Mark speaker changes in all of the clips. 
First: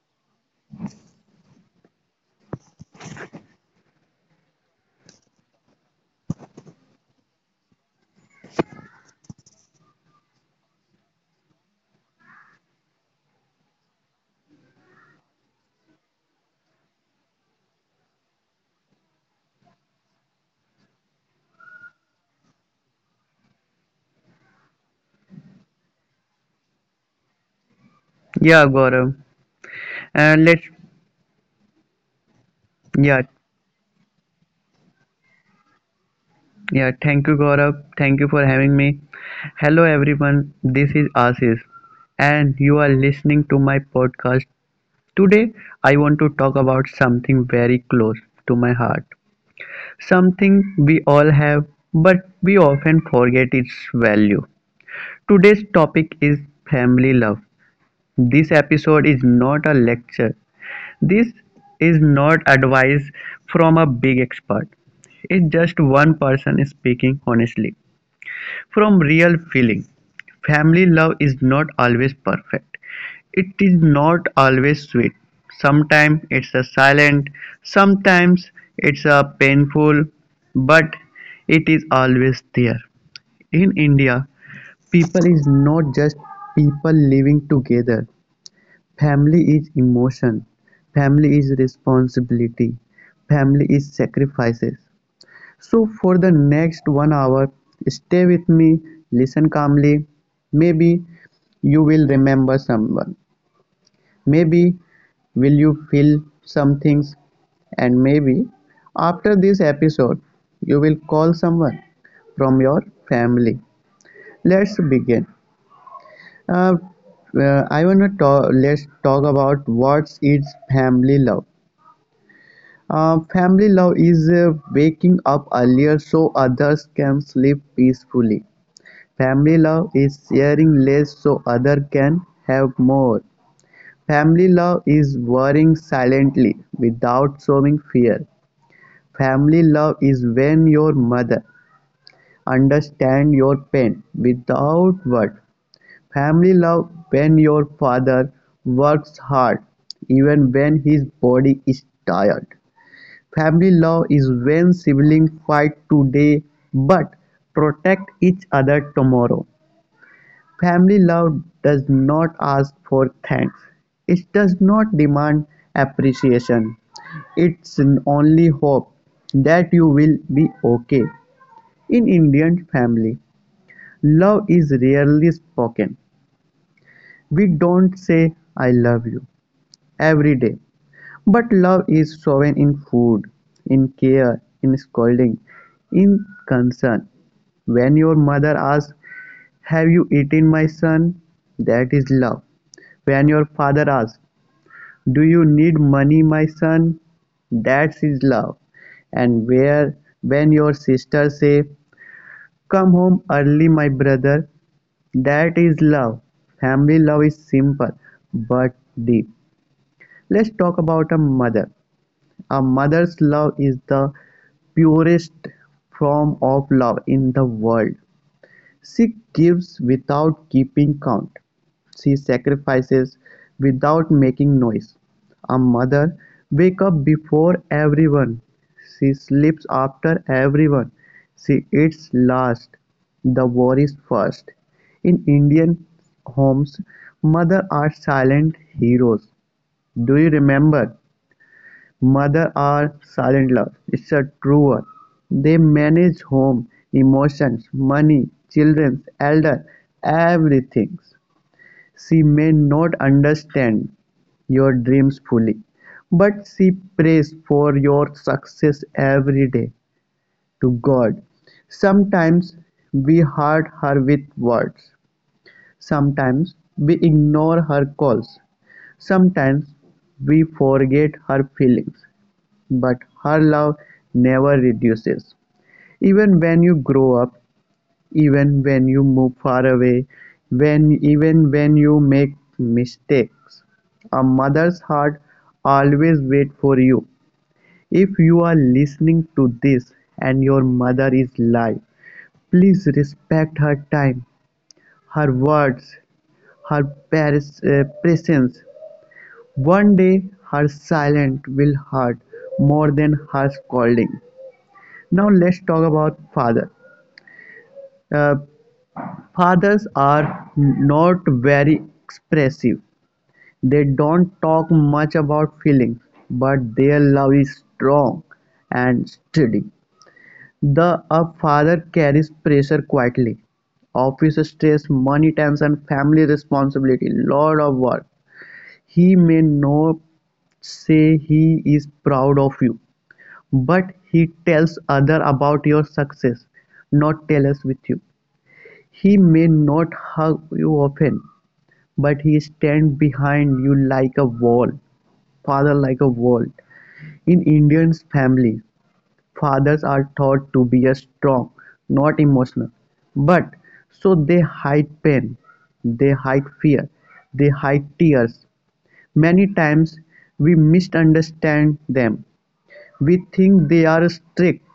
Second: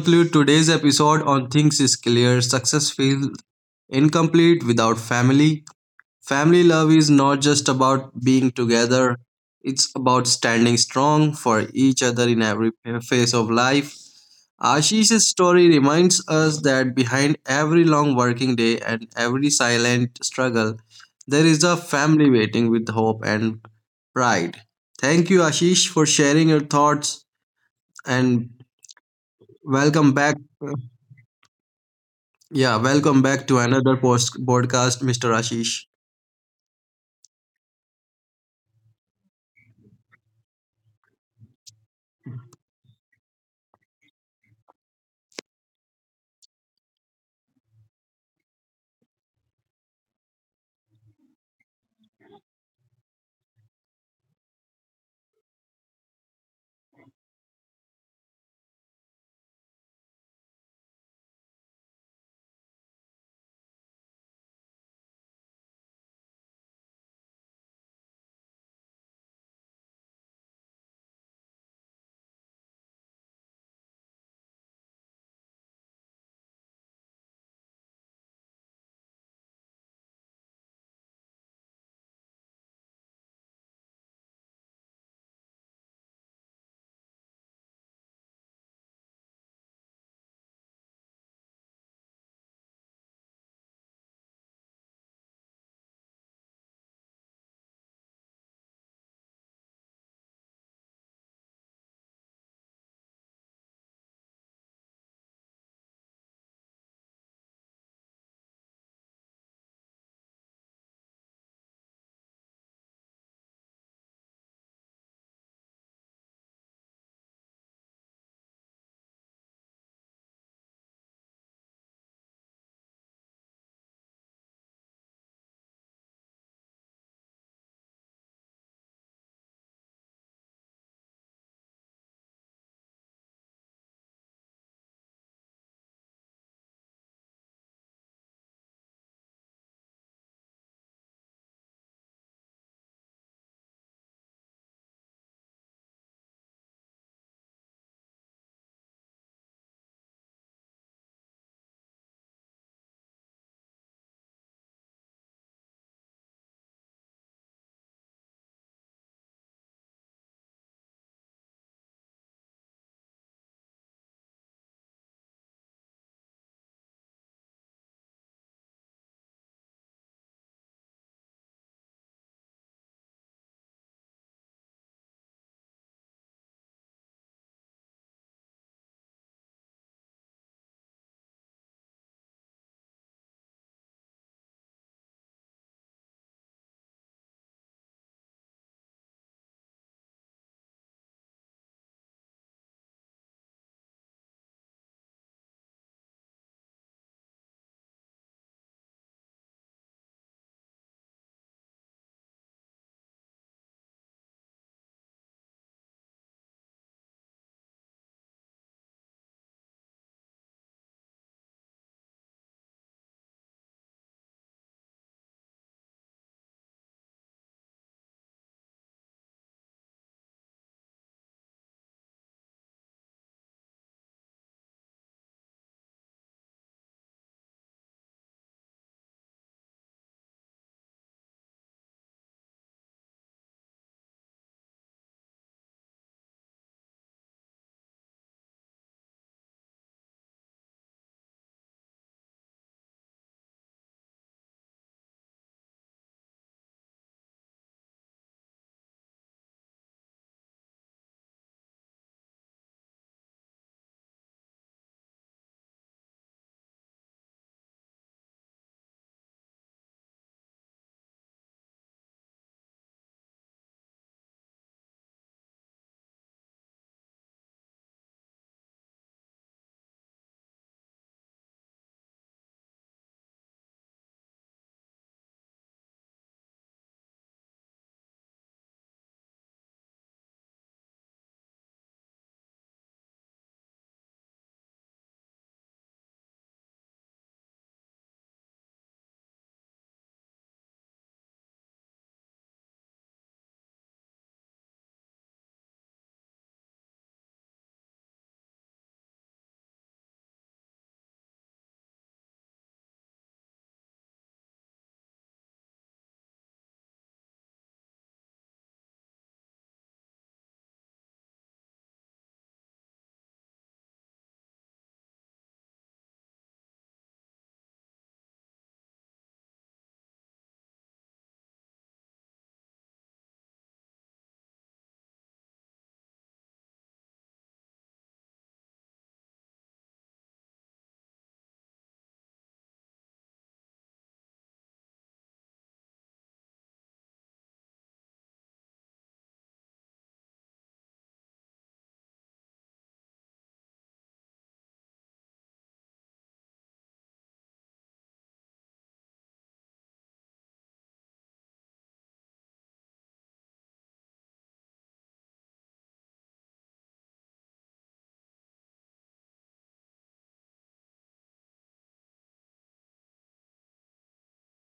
Speaker 1: conclude today's episode on Things is Clear, success feels incomplete without family. Family love is not just about being together, it's about standing strong for each other in every phase of life. Ashish's story reminds us that behind every long working day and every silent struggle, there is a family waiting with hope and right. Thank you, Ashish, for sharing your thoughts and
Speaker 2: Yeah, Gaurav.
Speaker 1: welcome back.
Speaker 2: And
Speaker 1: Yeah, welcome
Speaker 2: yeah,
Speaker 1: back to another podcast, Mr. Ashish.
Speaker 2: yeah, thank you, Gaurav. Thank you for having me. Hello, everyone. This is Ashish, and you are listening to my podcast. Today, I want to talk about something very close to my heart, something we all have, but we often forget its value. Today's topic is family love. This episode is not a lecture. This is not advice from a big expert. It's just one person speaking honestly from real feeling. Family love is not always perfect. It is not always sweet. Sometimes it's a silent, sometimes it's a painful, but it is always there. In India, people is not just people living together. Family is emotion, family is responsibility, family is sacrifices. So, for the next 1 hour, stay with me, listen calmly. Maybe you will remember someone, maybe will you feel some things, and maybe after this episode, you will call someone from your family. Let's begin. Uh, I want to talk. Let's talk about what is family love. Family love is waking up earlier so others can sleep peacefully. Family love is sharing less so other can have more. Family love is worrying silently without showing fear. Family love is when your mother understand your pain without word. Family love when your father works hard, even when his body is tired. Family love is when siblings fight today but protect each other tomorrow. Family love does not ask for thanks. It does not demand appreciation. It's an only hope that you will be okay. In Indian family, love is rarely spoken. We don't say "I love you" every day, but love is shown in food, in care, in scolding, in concern. When your mother asks, "Have you eaten, my son?" That is love. When your father asks, "Do you need money, my son?" That is love. And where when your sister say, "Come home early, my brother," that is love. Family love is simple but deep. Let's talk about a mother. A mother's love is the purest form of love in the world. She gives without keeping count, she sacrifices without making noise. A mother wakes up before everyone, she sleeps after everyone, she eats last, the worries first. In Indian homes, mothers are silent heroes. Do you remember mothers are silent love? It's a truer; they manage home, emotions, money, children, elder, everything. She may not understand your dreams fully, but she prays for your success every day to God. Sometimes we hurt her with words. Sometimes we ignore her calls, sometimes we forget her feelings, but her love never reduces. Even when you grow up, even when you move far away, when even when you make mistakes, a mother's heart always waits for you. If you are listening to this and your mother is alive, please respect her time, her words, her presence. One day, her silence will hurt more than her scolding. Now let's talk about father. Uh, Fathers are not very expressive. They don't talk much about feelings, but their love is strong and steady. The a father carries pressure quietly. Office stress, money tension, family responsibility, lot of work. He may not say he is proud of you, but he tells others about your success, not jealous with you. He may not hug you often, but he stands behind you like a wall, father like a wall. In Indian families, fathers are taught to be a strong, not emotional. But so they hide pain, they hide fear, they hide tears. Many times we misunderstand them, we think they are strict,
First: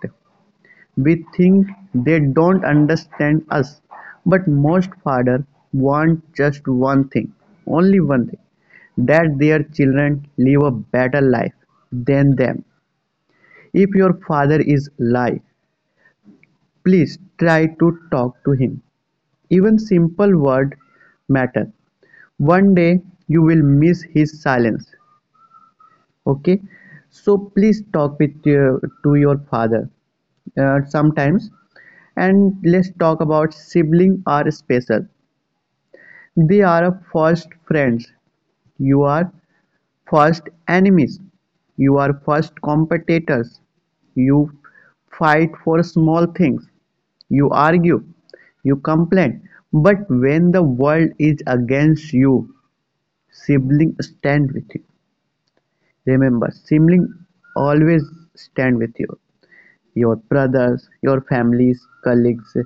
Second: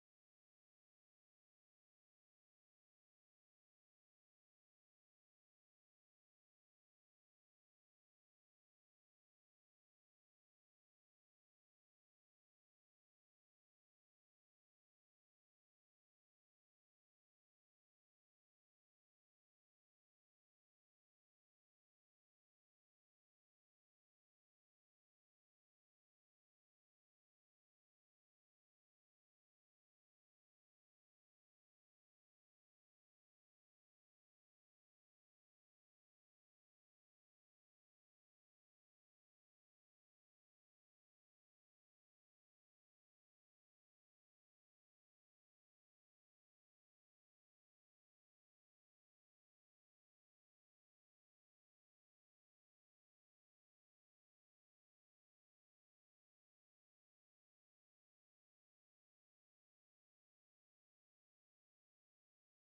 Speaker 2: we think they don't understand us, but most fathers want just one thing, only one thing, that their children live a better life than them. If your father is alive, please try to talk to him. Even simple words matter. One day you will miss his silence. Okay, so please talk with to your father sometimes. And let's talk about siblings are special. They are a first friends, you are first enemies, you are first competitors. You fight for small things, you argue, you complain, but when the world is against you, siblings stand with you. Remember, siblings always stand with you, your brothers, your families, colleagues.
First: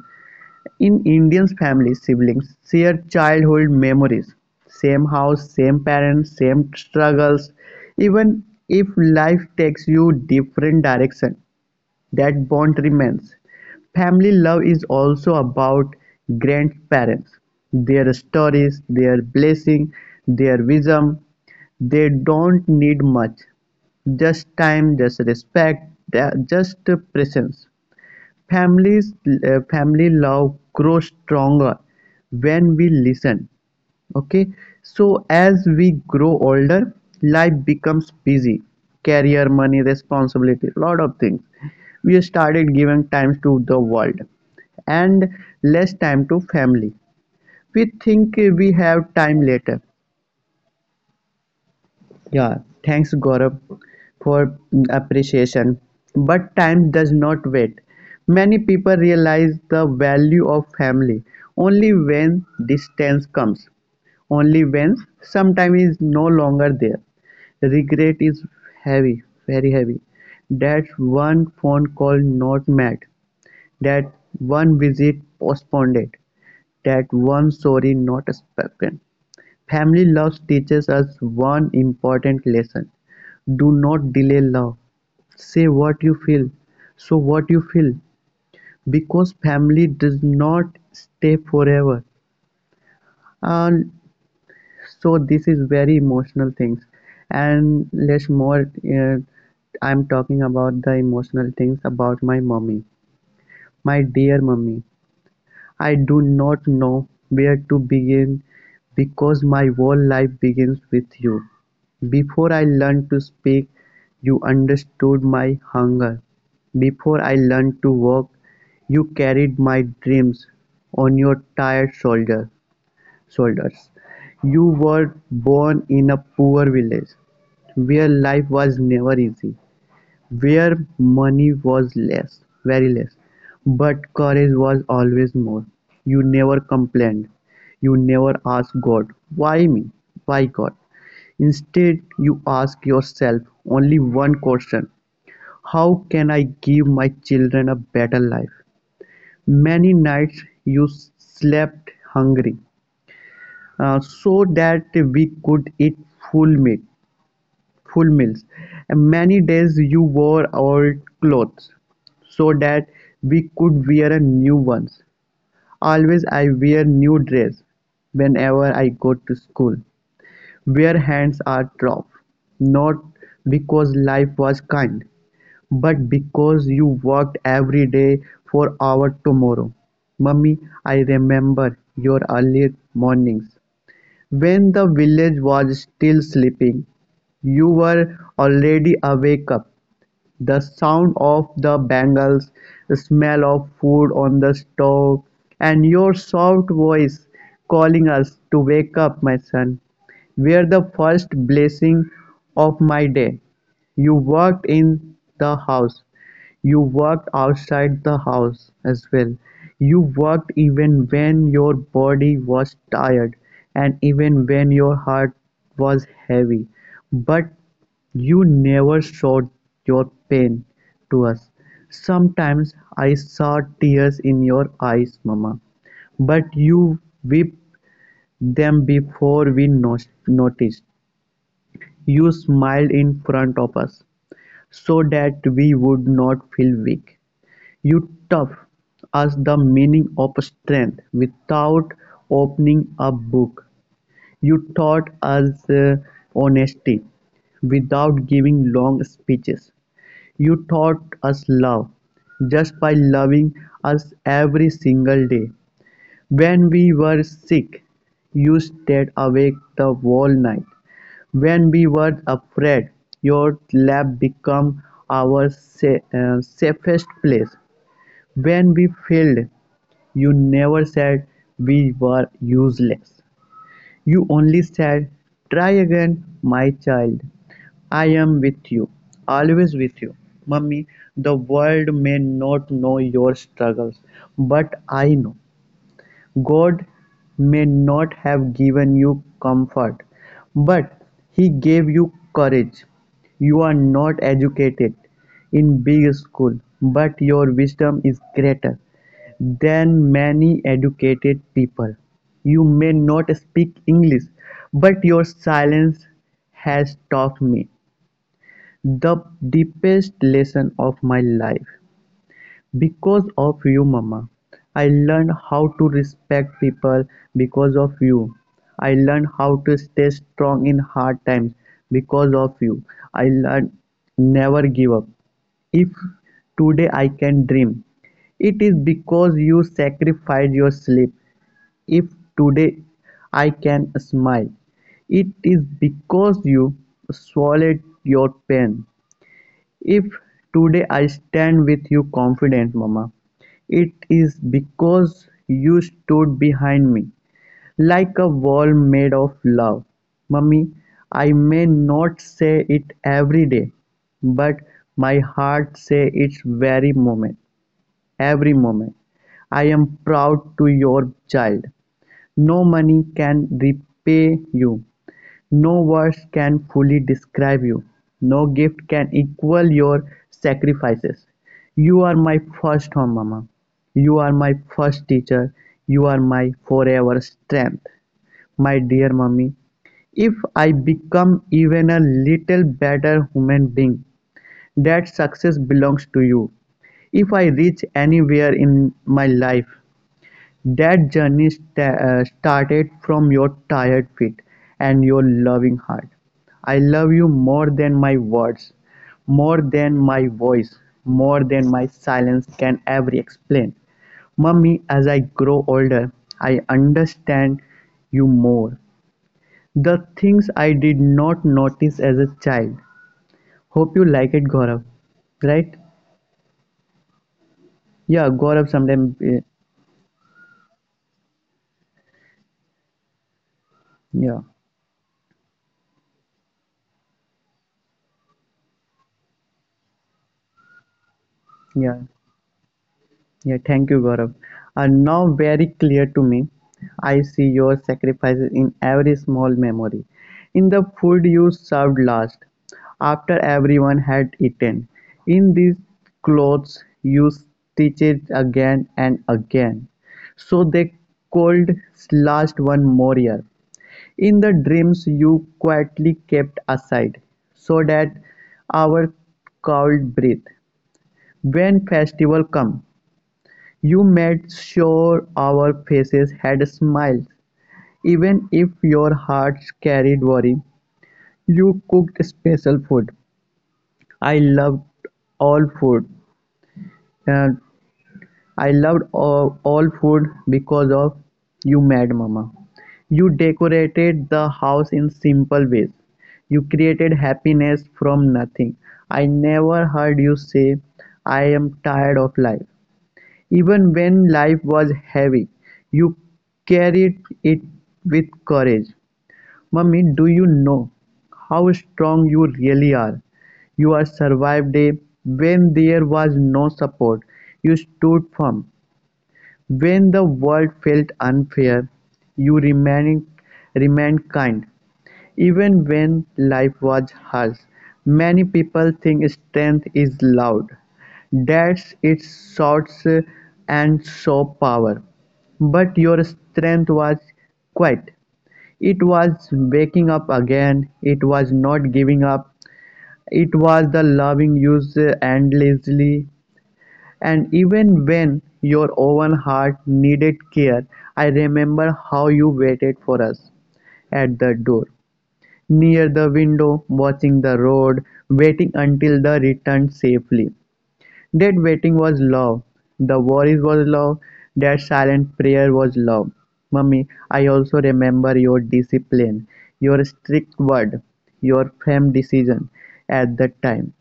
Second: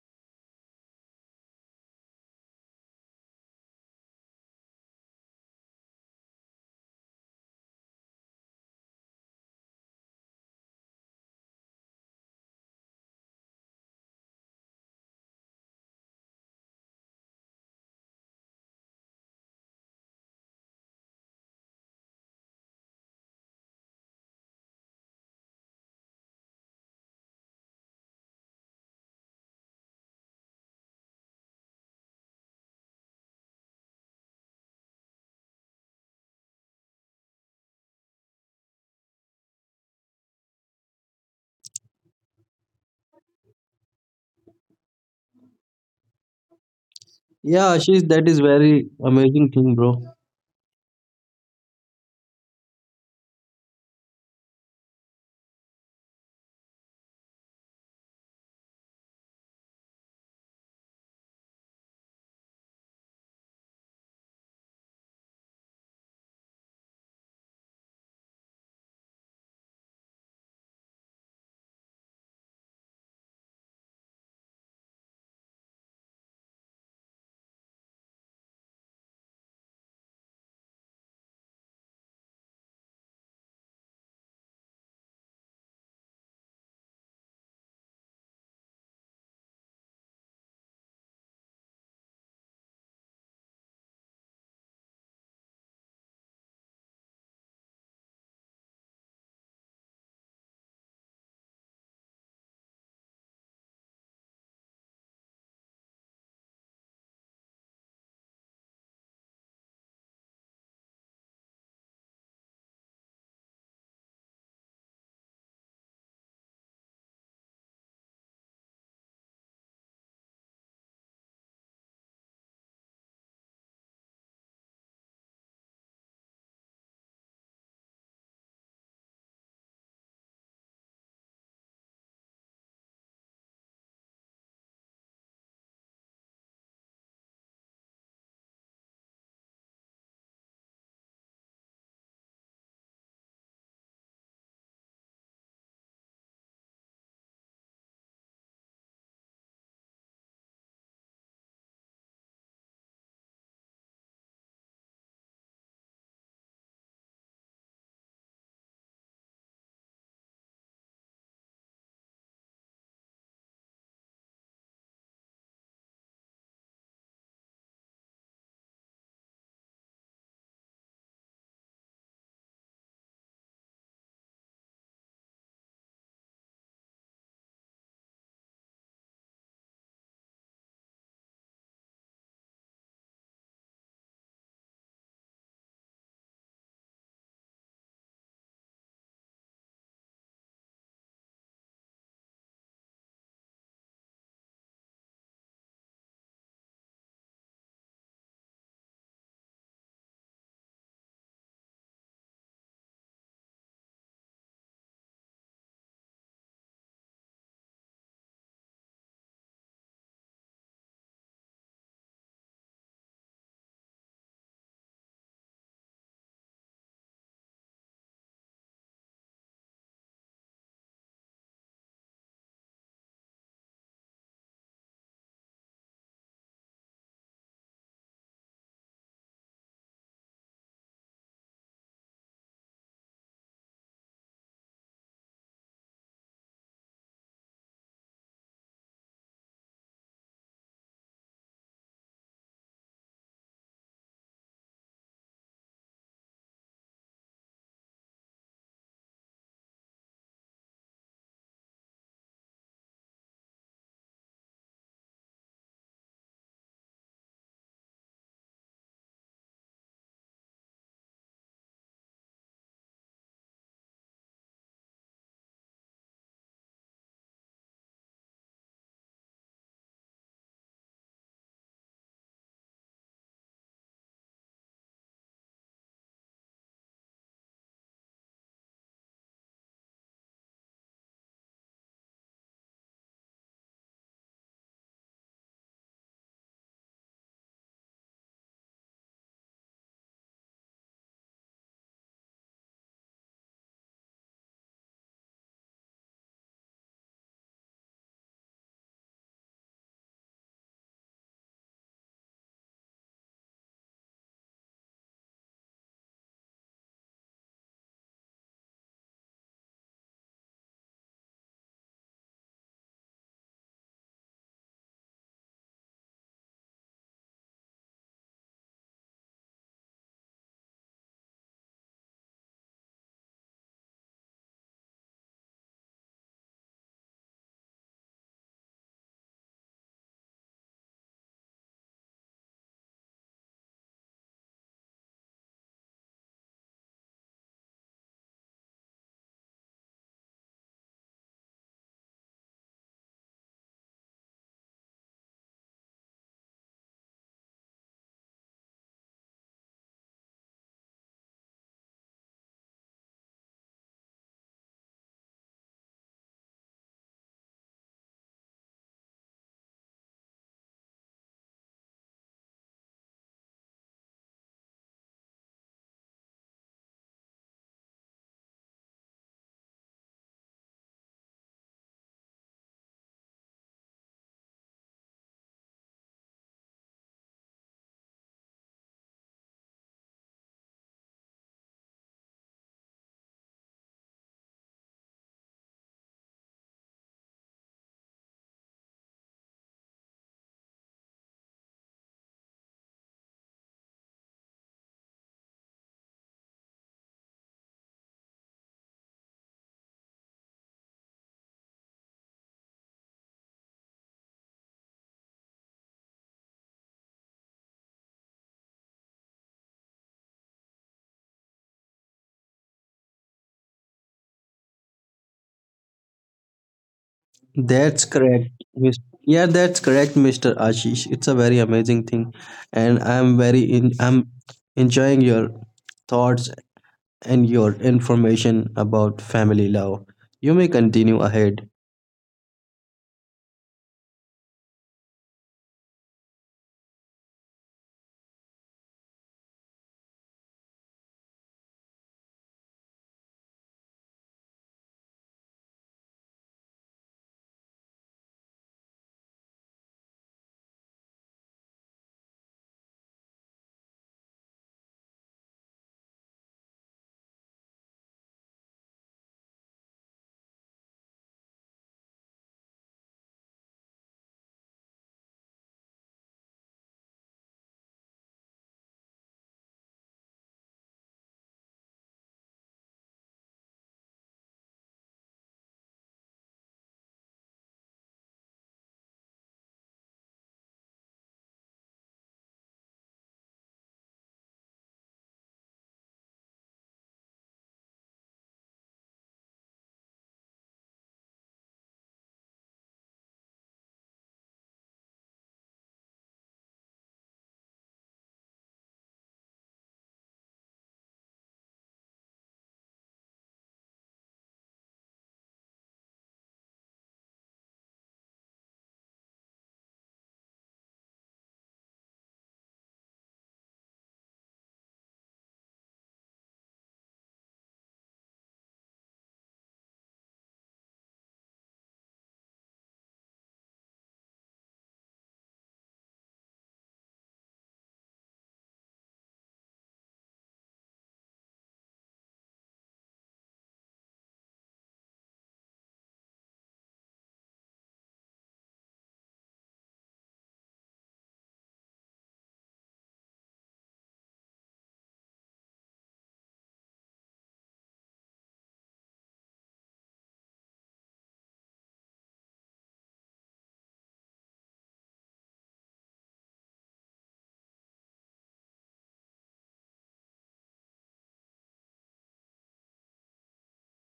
Speaker 2: In Indian families, siblings share childhood memories. Same house, same parents, same struggles. Even if life takes you different direction, that bond remains. Family love is also about grandparents, their stories, their blessing, their wisdom. They don't need much, just time, just respect, just presence. Families Family love grows stronger when we listen. Okay, so as we grow older, life becomes busy. Career, money, responsibility, lot of things. We started giving time to the world and less time to family.
Speaker 1: Yeah,
Speaker 2: We
Speaker 1: Ashish, that
Speaker 2: think
Speaker 1: is
Speaker 2: we
Speaker 1: very
Speaker 2: have time
Speaker 1: amazing thing,
Speaker 2: later.
Speaker 1: bro.
Speaker 2: Yeah, thanks Gaurav for appreciation. But time does not wait. Many people realize the value of family only when distance comes, only when sometime is no longer there. Regret is heavy, very heavy. That one phone call not met, that one visit postponed, that one sorry not spoken. Family love teaches us one important lesson: do not delay love. Say what you feel, so what you feel, because family does not stay forever. And so this is very emotional things, and let's more. Uh, I'm talking about the emotional things about my mommy, my dear mommy. I do not know where to begin because my whole life begins with you. Before I learned to speak, you understood my hunger. Before I learned to walk, you carried my dreams on your tired shoulder, shoulders. You were born in a poor village where life was never easy. Where money was less, very less, but courage was always more. You never complained. You never asked God, "Why me? Why, God?" Instead, you ask yourself only one question: how can I give my children a better life? Many nights you slept hungry so that we could eat full meat full meals. Many days you wore old clothes so that we could wear a new ones. Always I wear new dress whenever I go to school. Where hands are tough, not because life was kind, but because you worked every day for our tomorrow. Mummy, I remember your early mornings when the village was still sleeping, you were already awake-up: the sound of the bangles, the smell of food on the stove, and your soft voice calling us to "wake up, my son," were the first blessing of my day. You worked in the house, you worked outside the house as well, you worked even when your body was tired and even when your heart was heavy, but you never showed your pain to us. Sometimes I saw tears in your eyes, Mama, but you wept them before we noticed. You smiled in front of us so that we would not feel weak. You taught us the meaning of strength without opening a book. You taught us honesty without giving long speeches. You taught us love just by loving us every single day. When we were sick, you stayed awake the whole night. When we were afraid, your lap became our safest place. When we failed, you never said we were useless. You only said, "Try again, my child. I am with you, always with you." Mummy, the world may not know your struggles, but I know. God may not have given you comfort, but He gave you courage. You are not educated in big school, but your wisdom is greater than many educated people. You may not speak English, but your silence has taught me the deepest lesson of my life. Because of you, mama, I learned how to respect people. Because of you, I learned how to stay strong in hard times. Because of you, I learned never give up. If today I can dream, it is because you sacrificed your sleep. If today I can smile, it is because you swallowed your pain. If today I stand with you confident, mama, it is because you stood behind me like a wall made of love. Mummy, I may not say it every day, but my heart says it very moment, every moment. I am proud to your child. No money can repay you. No words can fully describe you, no gift can equal your sacrifices. You are my first home, Mama. You are my first teacher. You are my forever strength. My dear mommy, if I become even a little better human being, that success belongs to you. If I reach anywhere in my life, that journey started from your tired feet and your loving heart. I love you more than my words, more than my voice, more than my silence can ever explain. Mummy, as I grow older, I understand you more. The things I did not notice as a child. Hope you like it, Gaurav. Right?
Speaker 1: That's
Speaker 2: Yeah,
Speaker 1: correct.
Speaker 2: Gaurav
Speaker 1: Mis-
Speaker 2: sometime.
Speaker 1: Yeah, that's correct, Mr. Ashish. It's a very amazing thing, and I'm very in. I'm
Speaker 2: Yeah,
Speaker 1: enjoying your thoughts and your information about family love. You may continue ahead.
Speaker 2: yeah. Yeah, thank you, Gaurav. Are now very clear to me. I see your sacrifices in every small memory, in the food you served last, after everyone had eaten, in these clothes you stitched again and again, so they could last one more year in the dreams you quietly kept aside so that our cold breath when festival come you made sure our faces had smiles, even if your hearts carried worry. You cooked special food. I loved all food. And I loved all food because of you, Mad Mama. You decorated the house in simple ways. You created happiness from nothing. I never heard you say, I am tired of life. Even when life was heavy, you carried it with courage. Mummy, do you know how strong you really are? You are survived a when there was no support. You stood firm. When the world felt unfair, you remained kind. Even when life was harsh, many people think strength is loud, that its shouts and show power. But your strength was quiet. It was waking up again. It was not giving up. It was the loving you endlessly and even when your own heart needed care, I remember how you waited for us at the door, near the window, watching the road, waiting until the return safely. That waiting was love. The worries was love. That silent prayer was love. Mummy, I also remember your discipline, your strict word, your firm decision at that time.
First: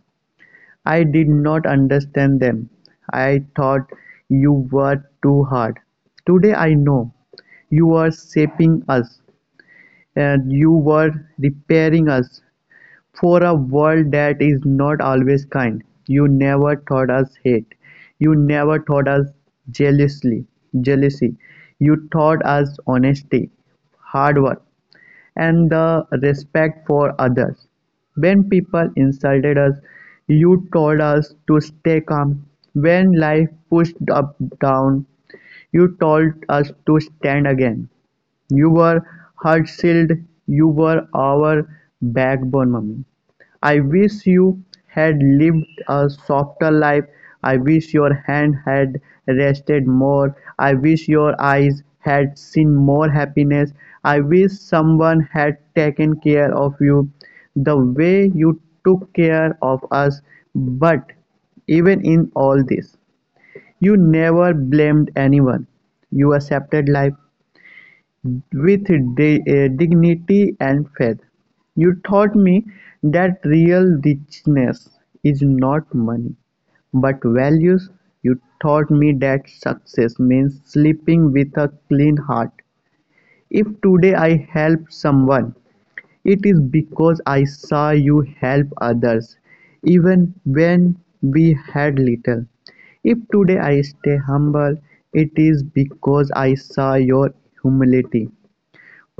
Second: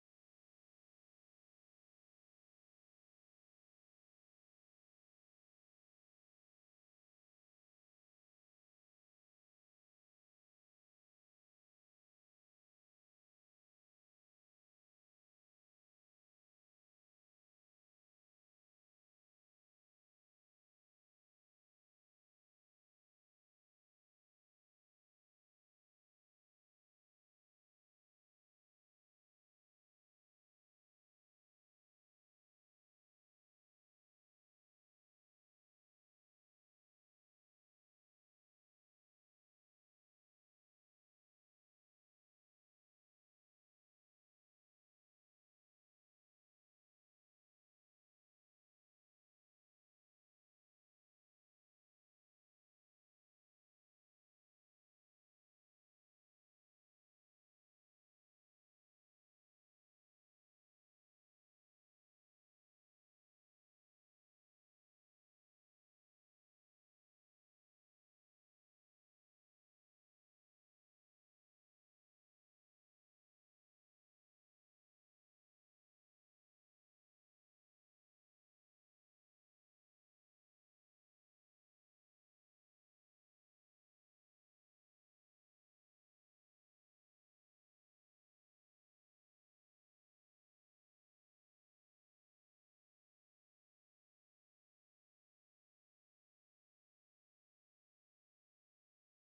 Speaker 2: I did not understand them. I thought you were too hard. Today I know. You were shaping us. And you were repairing us. For a world that is not always kind, you never taught us hate. You never taught us jealously, jealousy. You taught us honesty, hard work, and the respect for others. When people insulted us, you told us to stay calm. When life pushed up down, you told us to stand again. You were her shield, you were our backbone, mummy. I wish you had lived a softer life. I wish your hand had rested more. I wish your eyes had seen more happiness. I wish someone had taken care of you the way you took care of us. But even in all this, you never blamed anyone. You accepted life with dignity and faith, you taught me that real richness is not money, but values. You taught me that success means sleeping with a clean heart. If today I help someone, it is because I saw you help others, even when we had little. If today I stay humble, it is because I saw your humility.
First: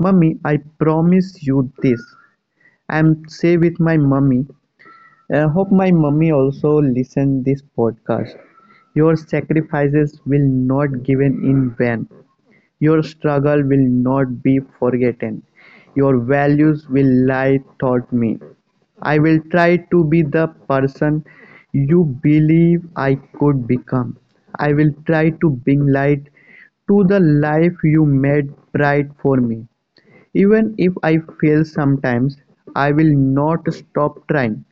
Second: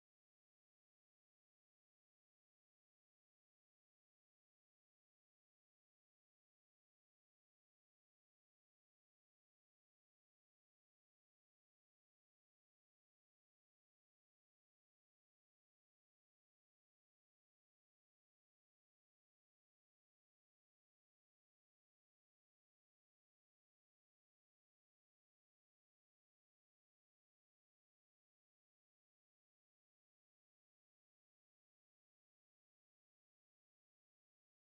Speaker 2: Mummy, I promise you this. I'm say with my mummy. I hope my mummy also listen this podcast. Your sacrifices will not given in vain. Your struggle will not be forgotten. Your values will lie taught me. I will try to be the person you believe I could become. I will try to bring light to the life you made bright for me. Even if I fail sometimes, I will not stop trying,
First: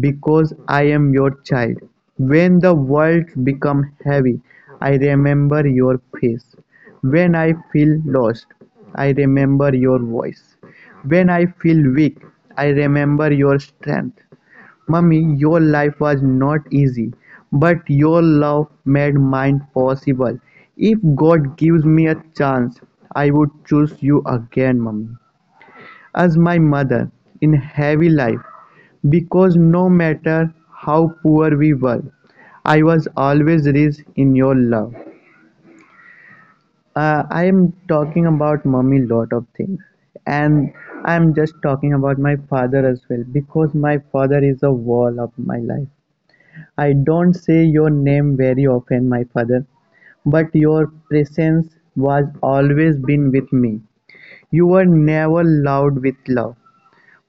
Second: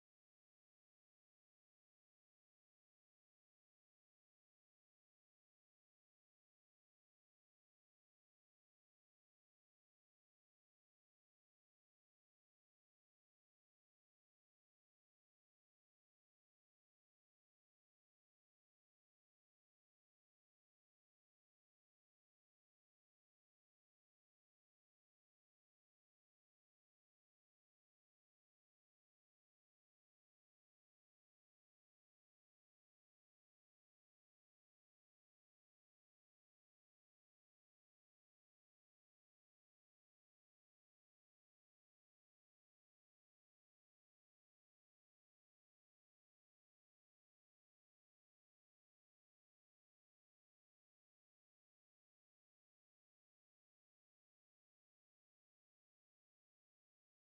Speaker 2: because I am your child. When the world becomes heavy, I remember your face. When I feel lost, I remember your voice. When I feel weak, I remember your strength. Mummy, your life was not easy, but your love made mine possible. If God gives me a chance, I would choose you again, Mummy, as my mother in heavy life because no matter how poor we were, I was always raised in your love. I am talking about mommy lot of things, and I am just talking about my father as well because my father is a wall of my life. I don't say your name very often, my father, but your presence was always been with me. You were never loud with love,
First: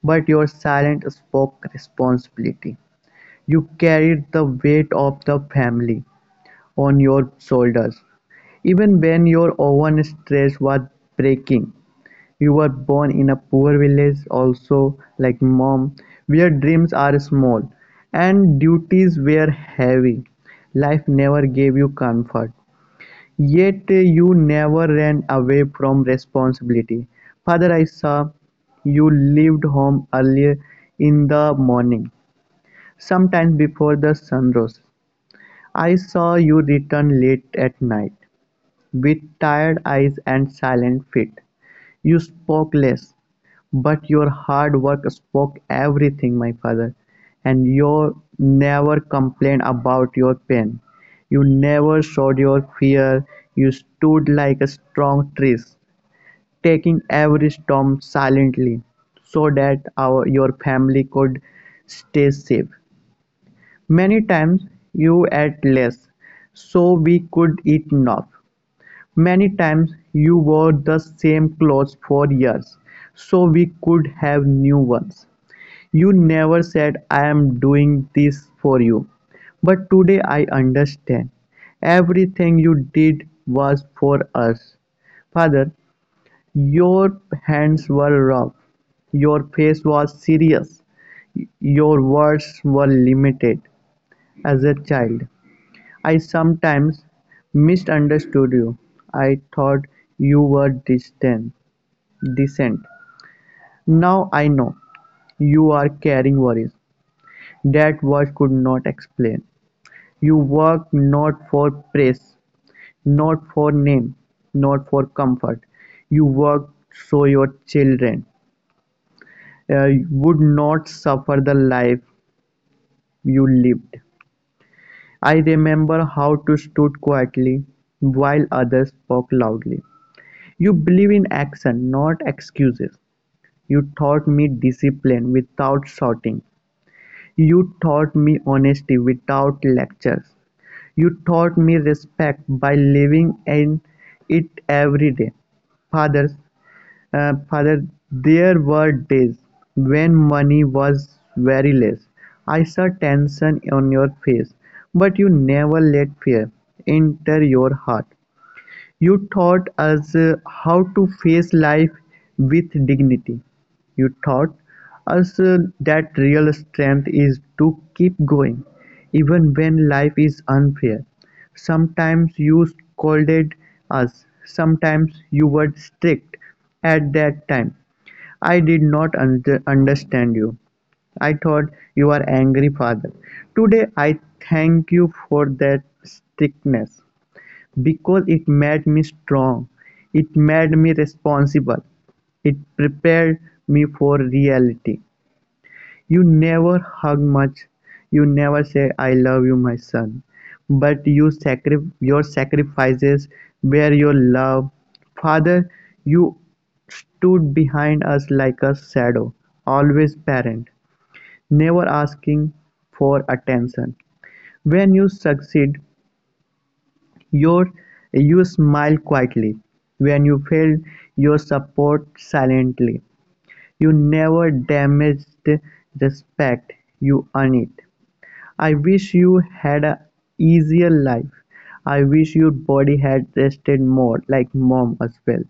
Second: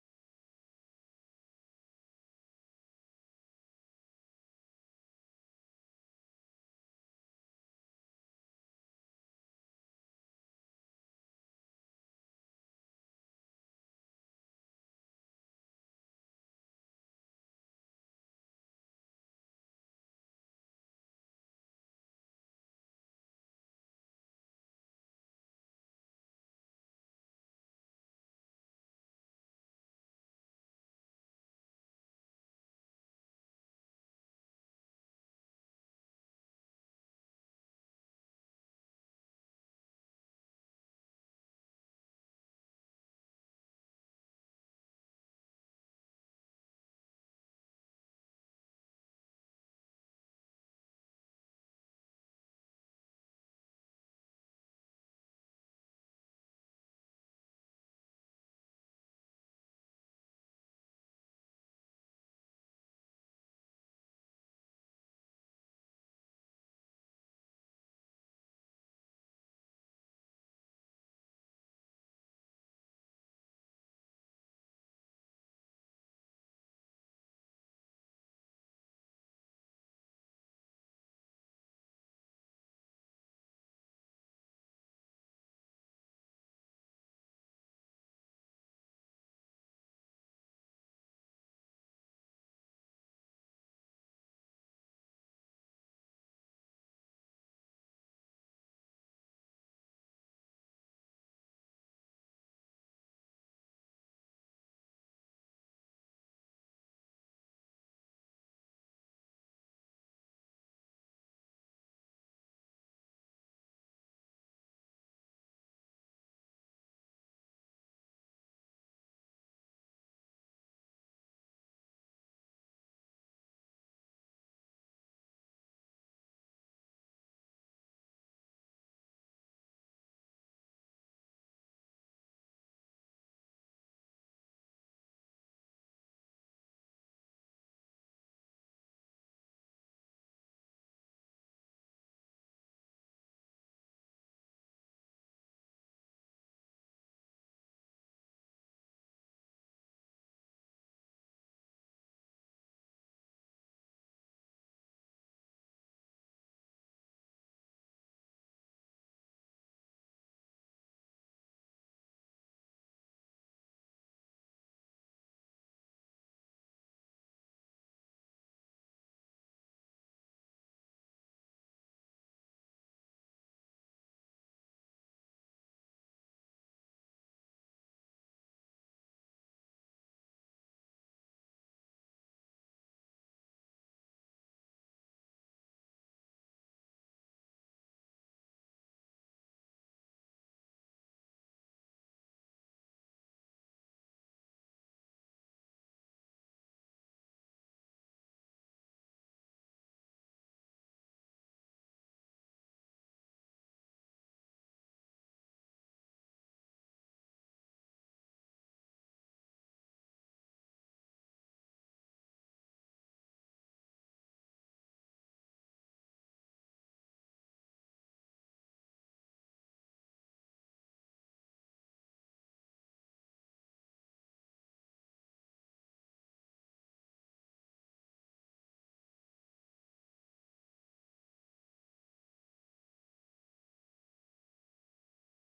Speaker 2: but your silence spoke responsibility. You carried the weight of the family on your shoulders. Even when your own stress was breaking, you were born in a poor village, also like mom, where dreams are small and duties were heavy. Life never gave you comfort, yet you never ran away from responsibility, father I saw you leave home early in the morning, sometimes before the sun rose. I saw you return late at night. With tired eyes and silent feet, you spoke less, but your hard work spoke everything, my father. And you never complained about your pain. You never showed your fear. You stood like a strong tree, taking every storm silently, so that our your family could stay safe. Many times you ate less, so we could eat enough. Many times you wore the same clothes for years, so we could have new ones. You never said, "I'm doing this for you," but today I understand. Everything you did was for us. Father, your hands were rough, your face was serious, your words were limited. As a child, I sometimes misunderstood you. I thought you were distant. Now I know. You are carrying worries that words could not explain. You work not for praise, not for name, not for comfort. You work so your children would not suffer the life you lived. I remember how to stood quietly while others spoke loudly. You believe in action, not excuses. You taught me discipline without shouting. You taught me honesty without lectures. You taught me respect by living in it every day. Fathers, Father, there were days when money was very less. I saw tension on your face, but you never let fear enter your heart. You taught us how to face life with dignity. You taught us that real strength is to keep going, even when life is unfair. Sometimes you scolded us, sometimes you were strict. At that time, I did not understand you. I thought you were angry father. Today I thank you for that strictness. Because it made me strong, it made me responsible, it prepared me for reality. You never hug much, you never say, I love you, my son, but you your sacrifices were your love. Father, you stood behind us like a shadow, always parent, never asking for attention. When you succeed, your, you smile quietly when you failed, you support silently, you never damaged respect, you earn it. I wish you had an easier life. I wish your body had rested more, like mom as well.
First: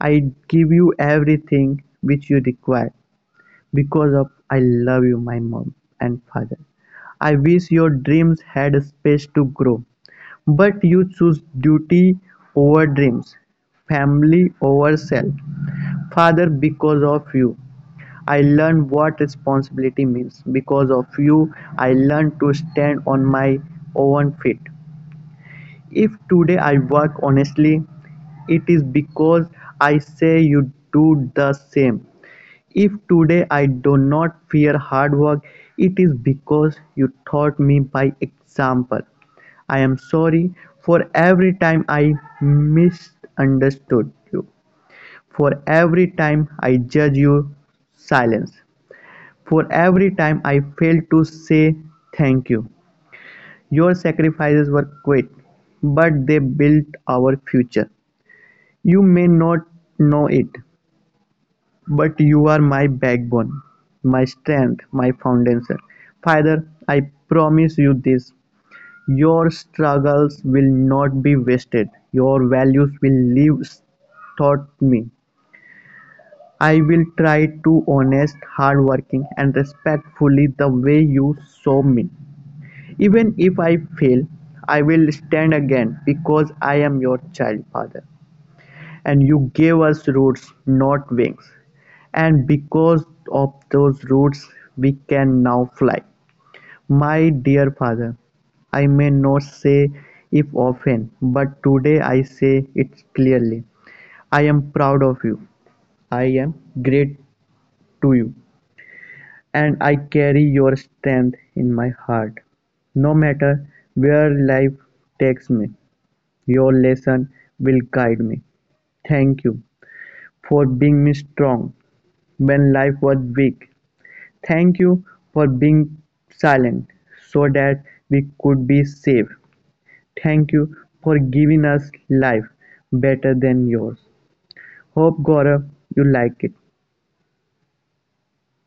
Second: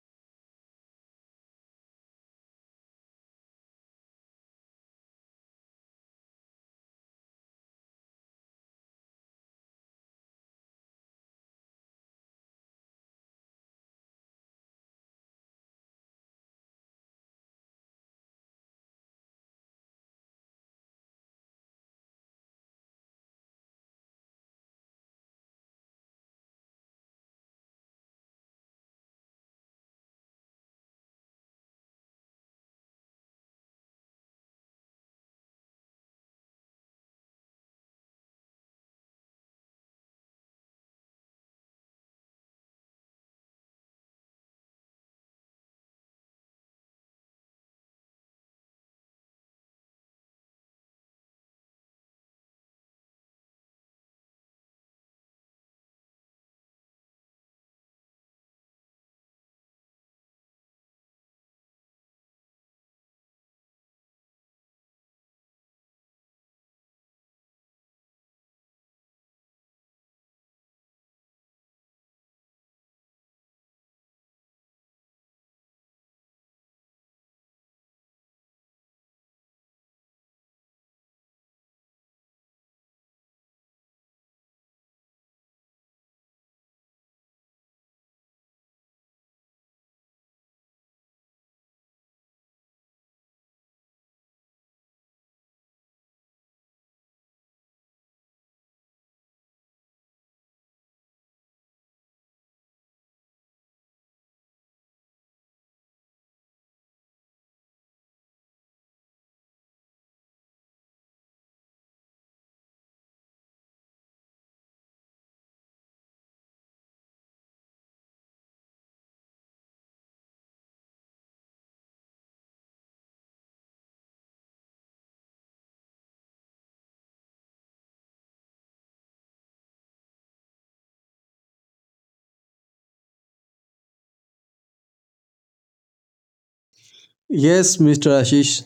Speaker 2: I give you everything which you require. Because of I love you my mom and father. I wish your dreams had space to grow. But you choose duty over dreams, family over self. Father, because of you, I learned what responsibility means. Because of you, I learned to stand on my own feet. If today I work honestly, it is because I say you do the same. If today I do not fear hard work, it is because you taught me by example. I am sorry for every time I misunderstood you, for every time I judged your silence, for every time I failed to say thank you. Your sacrifices were quiet, but they built our future. You may not know it, but you are my backbone, my strength, my foundation. Father, I promise you this your struggles will not be wasted, your values will live taught me. I will try to honest, hardworking, and respectfully the way you saw me. Even if I fail, I will stand again because I am your child, Father. And you gave us roots, not wings. And because of those roots we can now fly. My dear father, I may not say it often, but today I say it clearly. I am proud of you. I am grateful to you. And I carry your strength in my heart. No matter where life takes me, your lesson will guide me. Thank you for being me strong when life was weak. Thank you for being silent so that we could be safe. Thank you for giving us life better than yours. Hope Gaurav you like it.
Speaker 1: Yes, Mr. Ashish,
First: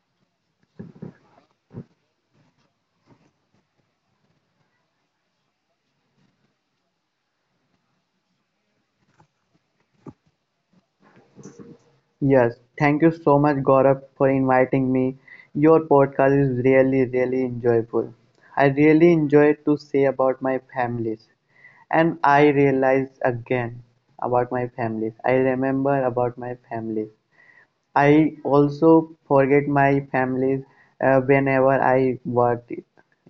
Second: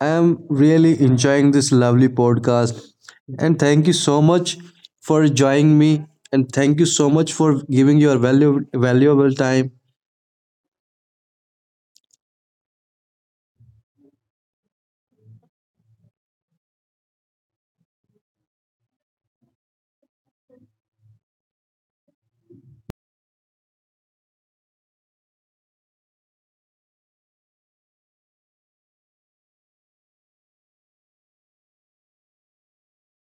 Speaker 1: I am really enjoying this lovely podcast. And thank you so much for joining me. And thank you so much for giving your valuable time.
Speaker 2: Yes, thank you so much Gaurav for inviting me. Your podcast is really enjoyable. I really enjoy to say about my families and I realize again about my families. I remember about my families I also forget my families whenever I work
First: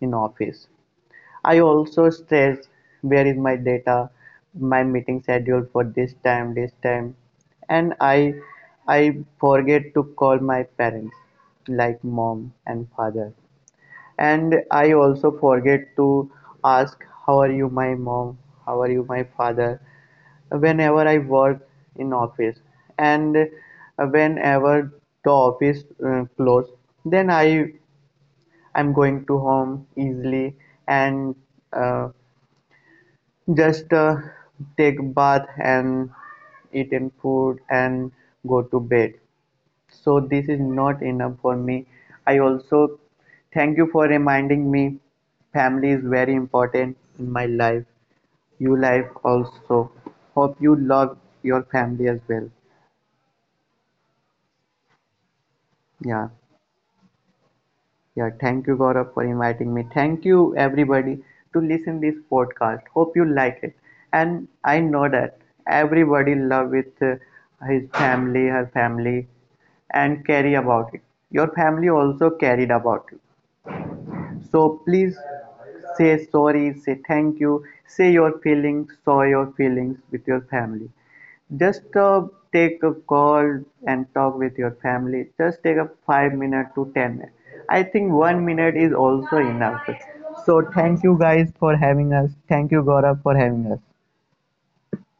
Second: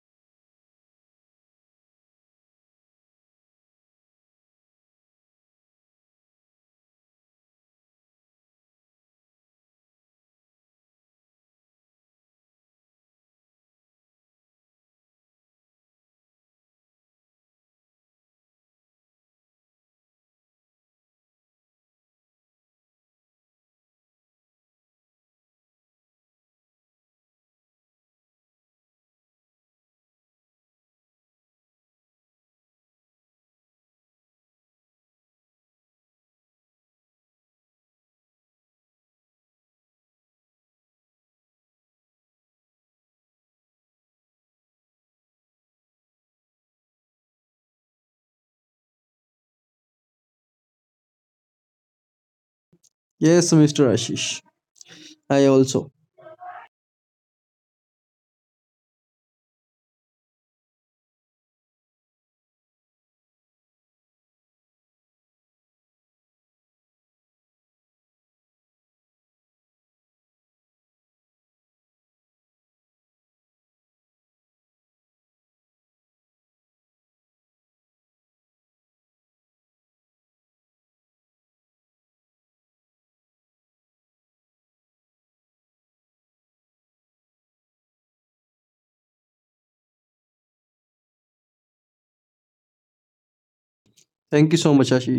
Speaker 2: in office. I also stress where is my data, my meeting schedule for this time, and I forget to call my parents like mom and father. And I also forget to ask how are you my mom, how are you my father, whenever I work in office and whenever the office close then I'm going to home easily and uh, just take bath and eat in food and go to bed so this is not enough for me I also thank you for reminding me family is very important in my life you life also hope you love your family as well
Speaker 1: Yes, Mr. Ashish, I also.
Speaker 2: Yeah, yeah. Thank you, Gaurav, for inviting me. Thank you, everybody, to listen this podcast. Hope you like it. And I know that everybody love with his family, her family, and carry about it. Your family also carried about you. So please say sorry, say thank you, say your feelings, show your feelings with your family. Just take a call and talk with your family. Just take a 5 minute to 10 minutes. I think one minute is also enough. So thank you guys for having us. Thank you Gaurav for having us.
Speaker 1: Thank you so much, Ashish.